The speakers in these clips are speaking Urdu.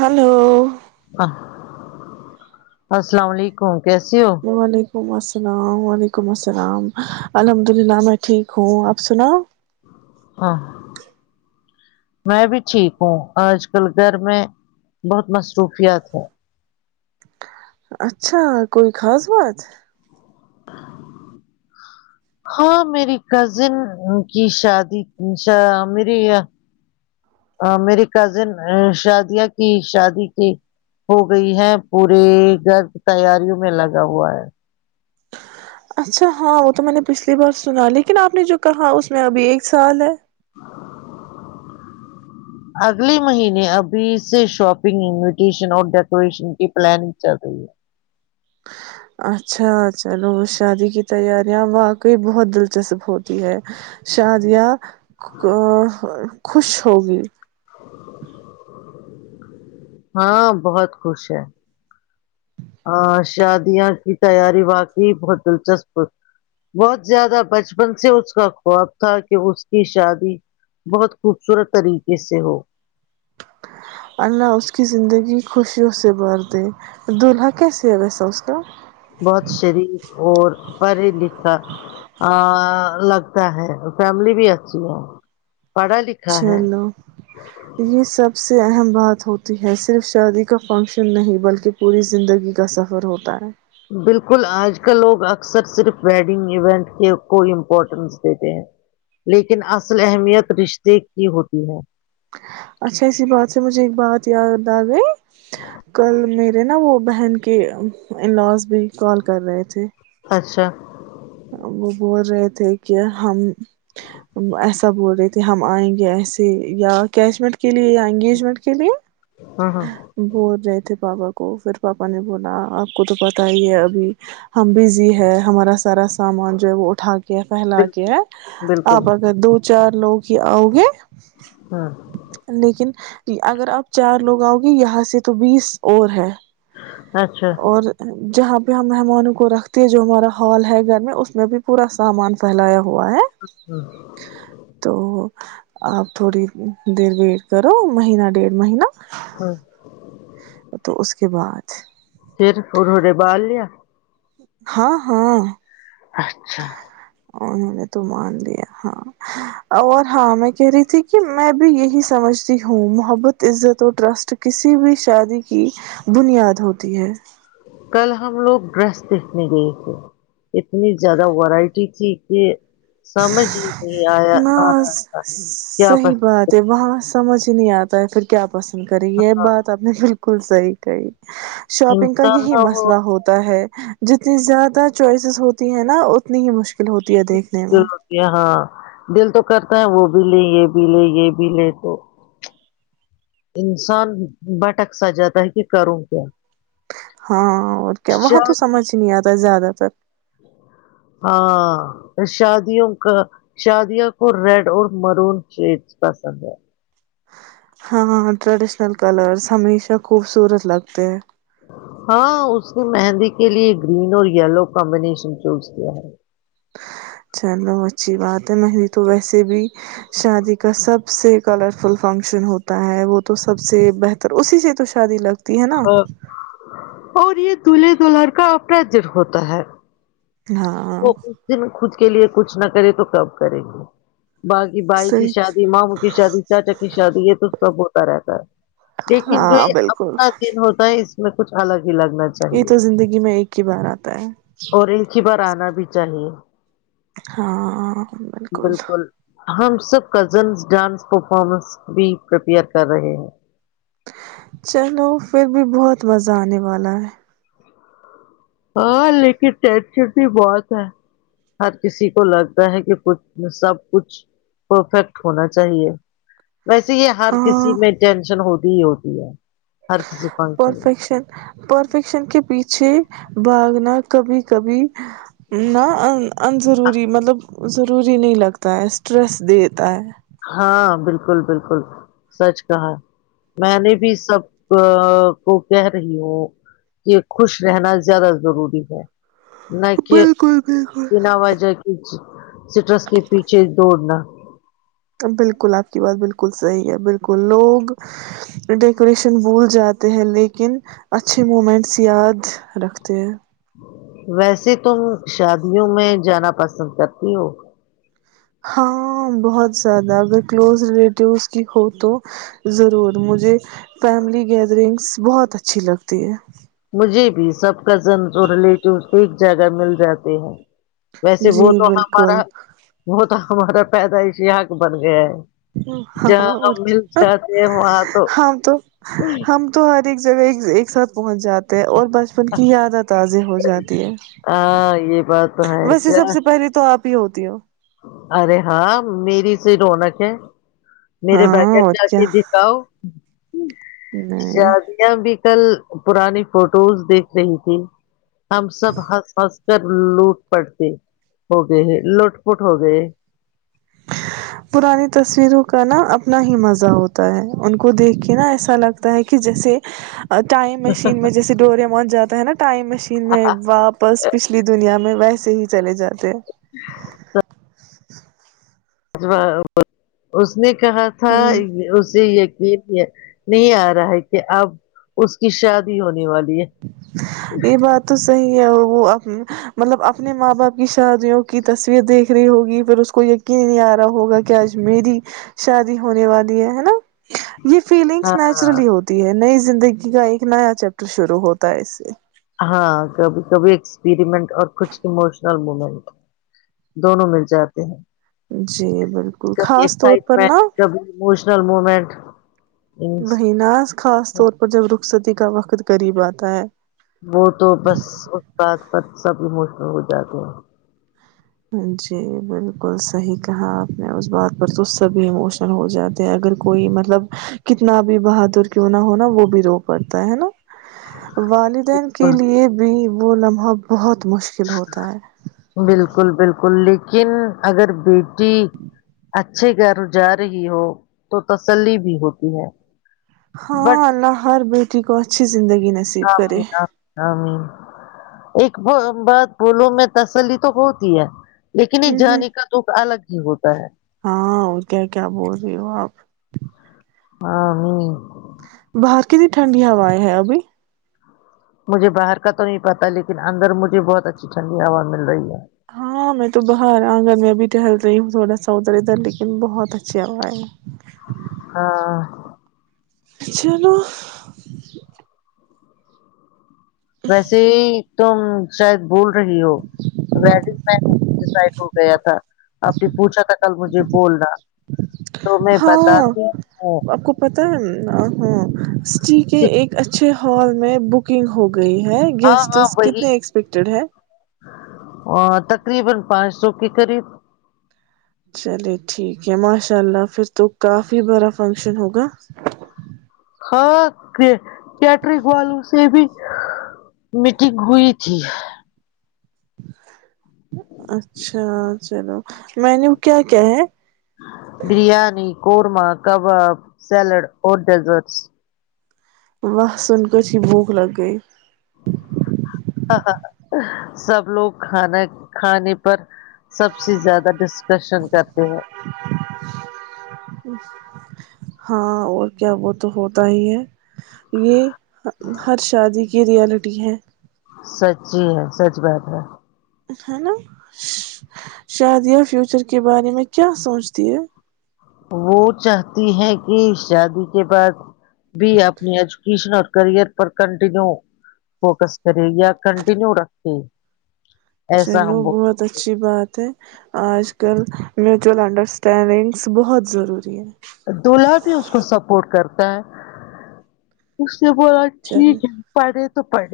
ہلو السلام علیکم کیسی ہو م السلام وعلیکم السلام الحمد اللہ میں ٹھیک ہوں آپ سنا ہاں میں بھی ٹھیک ہوں آج کل گھر میں بہت مصروفیات ہے اچھا کوئی خاص بات ہاں میری کزن کی شادی میرے میرے کزن شادیا کی شادی کی ہو گئی ہے پورے گرد تیاریوں میں لگا ہوا ہے اچھا ہاں وہ تو میں نے پچھلی بار سنا لیکن آپ نے جو کہا اس میں ابھی ایک سال ہے اگلے مہینے ابھی سے شاپنگ انویٹیشن اور ڈیکوریشن کی پلاننگ چل رہی ہے اچھا چلو شادی کی تیاریاں واقعی بہت دلچسپ ہوتی ہے شادیاں ا خوش ہوگی ہاں بہت خوش ہے ہ شادیاں کی تیاری واقعی بہت دلچسپ بہت زیادہ بچپن سے اس کا خواب تھا کہ اس کی شادی بہت خوبصورت طریقے سے ہو اللہ اس کی زندگی خوشیوں سے بر دے دولہا کیسے ہے ویسا اس کا بہت شریک اور پڑھھی لکھ کر ا لگ اچا ہے اور فیملی بھی اچھی ہے پڑھا لکھا ہے چلو یہ سب سے اہم بات ہوتی ہے صرف شادی کا فنکشن نہیں بلکہ پوری زندگی کا سفر ہوتا ہے بالکل آج کل لوگ اکثر صرف ویڈنگ ایونٹ کو امپورٹنس دیتے ہیں لیکن اصل اہمیت رشتے کی ہوتی ہے اچھا اسی بات سے مجھے ایک بات یاد آ گئی کل میرے نا وہ بہن کے انلااز بھی کال کر رہے تھے اچھا وہ بول رہے تھے کہ ہم ایسا ب ہو رہے کہ ہم آئیں گے ایسے یا کیش میٹ کے لیے یا انگیجمنٹ کے لیے ہاں ہاں بول رہے تھے پاپا کو پھر پاپا نے بولا آپ کو تو پت ہی ہے ابھی ہممبیزی ہے ہمارا سراس سامان جو ہے وہ اٹھا کے پھیلا کے بالکل ہیں بالکل آپ اگر دو چار لوگ ہی آؤ گے ہاں لیکن جی اگر آپ چار لوگ آؤ گے یہاں سے تو بیس اور ہے اچھا اور جہاں ہم مہمانوں کو رکھتے ہیں جو ہمارا ہال ہے گھر میں اس میں بھی پورا سامان پھیلایا ہوا ہے تو آپ تھوڑی دیر ویٹ کرو مہینہ ڈیڑھ مہینہ ہاں تو اس کے بعد پھر ہور ہورے بال لیا ہاں ہاں اچھا انہوں نے تو مان لیا ہاں اور ہاں میں کہہ رہی تھی کہ میں بھی یہی سمجھتی ہوں محبت عزت اور ٹرسٹ کسی بھی شادی کی بنیاد ہوتی ہے کل ہم لوگ ڈرس دیکھنے گئے تھے اتنی زیادہ ورائٹی تھی کہ سمجھ ہی نہیں آیا نہ آ رہا تھا کیا صحی بس بات ہے وہاں سمجھ نہیں آتا ہے پھر کیا پسند کری ہے بات آپ نے بالکل بالکل صحی کئی شاپنگ کا انسان یہی نہ وہ مسئلہ ہوتا ہے جتنی زیادہ چوائسیز ہوتی ہے نا اتنی ہی مشکل ہوتی ہے دیکھ مکل ہوتی ہے ہاں دل تو کرتا ہیں وہ بھی لے یہ بھی لے یہ بھی لے تو انسان بھٹک سا جاتا ہے کہ کروں کیا ہاں اور کیا وہاں تو شاید سمجھ ہی نہیں آتا زیادہ س ہاں شادیوں کا شادوں کو ریڈ اور مرون شیڈ پسند ہے ہاں ٹریڈیشنل کلرس ہمیشہ خوبصورت لگتے ہیں ہاں اس نے مہندی کے لیے گرین اور یلو کمبینیشن چوز کیا ہے چلو اچھی بات ہے مری تو ویسے بھی شادی کا سب سے کلرفل فنکشن ہوتا ہے وہ تو سب سے بہتر اسی سے تو شادی لگ ہاں اور یہ دلہے دلہر کا اپراجر ہوتا ہے ہاں وہ اس دن خود کے لیے کچھ نہ کرے تو کب کریں گے باقی بھائی کی صحیح شادی ماموں کی شادی چاچا کی شادی یہ تو سب بر سر لیکن جو ہاں اب بالکل کا دن ہوتا ہے اس اس میں کچھ الگ ہی لگنا یہ چاہیے تو زندگی میں ایک ہی بار آتا ہے پ بیچا نہیں ہے ہاں بالکل ہم سب کزنس ڈانس پرفارمنس بھی پریپیئر کر رہے ہیں چلو پھر بھی بہت مزہ آنے والا ہے ہاں لیکن ٹچر بھی بہت ہے ہر کسی کو لگتا ہے کہ کچھ سب کچھ پرفیکٹ ہونا چاہیے ویسے یہ ہر کسی ہاں میں ٹینشن ہوتی ہوتی ہے ہر کسی فنکشن میں پرفیکشن پرفیکشن کے پیچھے بھاگنا کبھی کبھی نہا انضروری مطلب ضروری نہیں لگتا ہے اسٹریس دیتا ہے ہاں بالکل بالکل سچ کہا میں نے بھی سب کو کہہ رہی ہوں کہ خوش رہنا زیادہ ضروری ہے ن کہ بالکل بالکل بنا وج کی سٹرس کے پیچھے دوڑنا بالکل آپ کی بات بالکل بالکل صحیح ہے بالکل لوگ ڈیکوریشن بھول جاتے ہیں لیکن اچھے مومنٹس یاد رکھتے ہیں ویسے تم شادیوں میں جانا پسند کرتی ہو ہاں بہت زیادہ اگر کلوز ریلیٹیوس کی ہو تو ضرور مجھے فیملی گیدرنگس بہت اچھی لگتی ہے مجھے بھی سب کزنس اور ریلیٹیوس ایک جگہ مل جاتے ہیں ویسے جی وہ تو ہمارا بالکل وہ تھا ہمارا پیدا اس یہحاق بن گیا ہے ہاں جہاں ہاں اور ہم مل کیا جاتے ہیں وہاں ہم تو ہم تو ہر ایک جگہ ایکز اثر پہنچ جاتے ہیں اور بچپن کی یاد ہے تازے ہو جد ہاں یہ بات تو ہے کیا تیو ارے ہاں میری سے رونق ہے میرے بیٹے ہاں اور جا کیا کے دکھاؤ نہیں شادیا بھی کل پرانی فوٹوز دیکھ رہی تھی ہم سب ہنس ہنس کر لوٹ پڑتے ہو گئے ہیں لوٹ فٹ ہو گئے پرانی تصویروں کا نا اپنا ہی مزہ ہوتا ہے ان کو دیکھ کے نا ایسا لگتا ہے کہ جیسے ٹائم مشین میں جیسے ڈورے مان جاتا ہے نا ٹائم مشین میں واپس پچھلی دنیا میں ویسے سے ہی چلے جاتے ہیں ہاں ج اس نے کہا تھا ہ اسے یہ بھی نہیں آ رہا ہے کہ اب اس کی شادی ہونے والی ہے یہ بات تو صحیح ہے وہ مطلب اپنے ماں باپ کی شادیوں کی تصویر دیکھ رہی ہوگی پھر اس کو یقین نہیں آ رہا ہوگا کہ آج میری شادی ہونے والی ہے ہے نا یہ فیلنگس ہاں نیچرلی ہوتی ہے نئی زندگی کا ایک نیا چیپٹر شروع ہوتا ہے اس سے ہاں کبھی کبھی ایکسپریمنٹ اور کچھ اموشنل مومنٹ دونوں مل جاتے ہیں جی بالکل کبھی خاص طور پر ایکسائٹمنٹ نا کبھی اموشنل مومنٹ وہی نا خاص طور پر جب رخصت کا وقت قریب آتا ہے وہ تو بس اس بد سب بھی موسم ہو جاتے ہیں جی بالکل صحیح کہا آپ نے اس بات پر تو سبھی اموشنل ہو جاتے ہیں اگر کوئی مطلب کتنا بھی بہادر کیوں نہ ہونا وہ بھی رو پڑتا ہے نا والدین کے بالکل لیے بھی وہ لمحہ بہت مشکل ہوتا ہے بالکل لیکن اگر بیٹی اچھے گھر جا رہی ہو تو تسلی بھی ہوتی ہے ہاں بٹ اللہر بی یکچ زندگی نصیب کرے آمین آمین آمین۔ ایک بات بولو میں تسلی تو ہوتی ہے لیکن ہ ایک ہ جانے کا دکھ الگ ہی ہوتا ہے ہاں وہ کیا کیا بول رہی ہو آپ ہاں ہ باہر کتنی ٹھنڈی ہوایں ہے ابھی مجھے باہر کا تو نہیں پتا لیکن اندر مجھے بہت اچھی ٹھنڈی ہوا مل رہی ہے ہاں میں تو باہر آ گگر میں ابھی ٹہل رہی ہوں تھوڑا ساودر ادھر لیکن بہت اچھی آواز ہے ہاں ج ن ویسے تم شاید بول رہی ہو ویڈنگ پ ڈڈ ہو گیا تھا آپ نے پوچھا تھا کل مجھے بولنا تو میں ہاں بتاتی ہوں آپ کو پتا ہے ا ہوں جی کہ ایک اچھے ہال میں بکنگ ہوگی گئی ہے ہاں ہاں گیسٹس وہی کتنے ایکسپیکٹیڈ ہیں [unintelligible] چلے ٹھیک ہے ماشاء اللہ پھر تو کافی بارا فنکشن ہوگا ہاں کیٹرک والوں سے بھی میٹنگ ہوئی تھی اچھا چلو میں نے کیا کیا ہے برییاانی قورمہ کباب سیلڈ اور ڈیزرٹس وسن کتی بھک لگے ہ سب لوگ کھانا کھانے پر سب سے زیادہ ڈسکشن کرتے ہیں ہاں اور کیا وہ تو ہوتا ہی ہے یہ ہر شادی کی یہ ریالٹی ہے سچی ہے سچ بات ہے ہیلو شادیا فیوچر کے بارے میں کیا سوچتی ہے وہ چاہتی ہے کہ شادی کے پاس بھی ہے اپنی ایجوکیشن اور کرئر پر کنٹینیو فوکس کرے یا کنٹینیو رکھے ایسا چلو ہم وہ بہت اچھی بات ہے آج کل میوچئول انڈرسٹینڈنگس بہت ضروری ہے دلہا بھی اس کو سپورٹ کرتا اس سے بولا چل ٹھیک ہے پڑے ت پڑ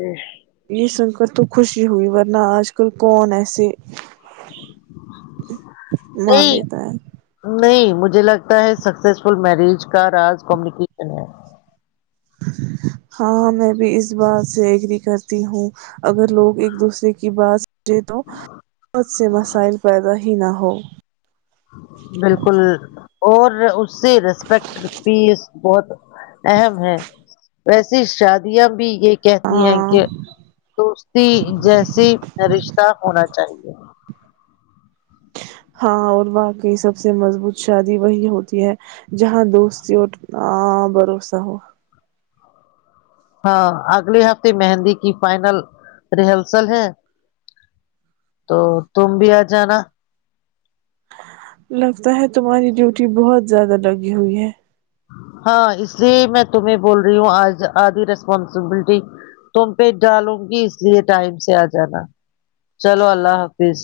یہ سن کر تو خوشی ہوئی ورنہ آج کل کون ایسے مان نہیں لیتا ہے نہیں مجھے لگتا ہے سکسیسفل میرج کا ر کمیونیکیشن ہے ج ہاںاں میں بھی اس اس بات سے ایگری کرتی ہوں اگر لوگ ایک دوسرے کی بات کرچیں تو بہت سے مسائل پیدا ج نہ ہو بالکل اور اس سے ریسپیکٹ پیس بہت اہم ہے ویسی شادیاں بھی یہ کہتی ہیں ہاں کہ دوستی جیسی رشتہ ہونا چاہے ہاں اور واقعی سب سے مضبوط شادی وہی ہوتی ہے جہاں دوستی اور بھروسہ ہو ہاں اگلے ہفتے مہندی کی فائنل ریہرسل ہے تو تم بھی آ جانا لگتا ہے تمہاری ڈیوٹی بہت زیادہ لگی ہوئی ہے ہاں اس لیے میں تمہیں بول رہی ہوں آج آدھی ریسپانسبلٹی تم پہ ڈالوں گی اس لیے ٹائم سے آ جانا چلو اللہ حافظ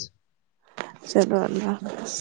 چلو اللہ حافظ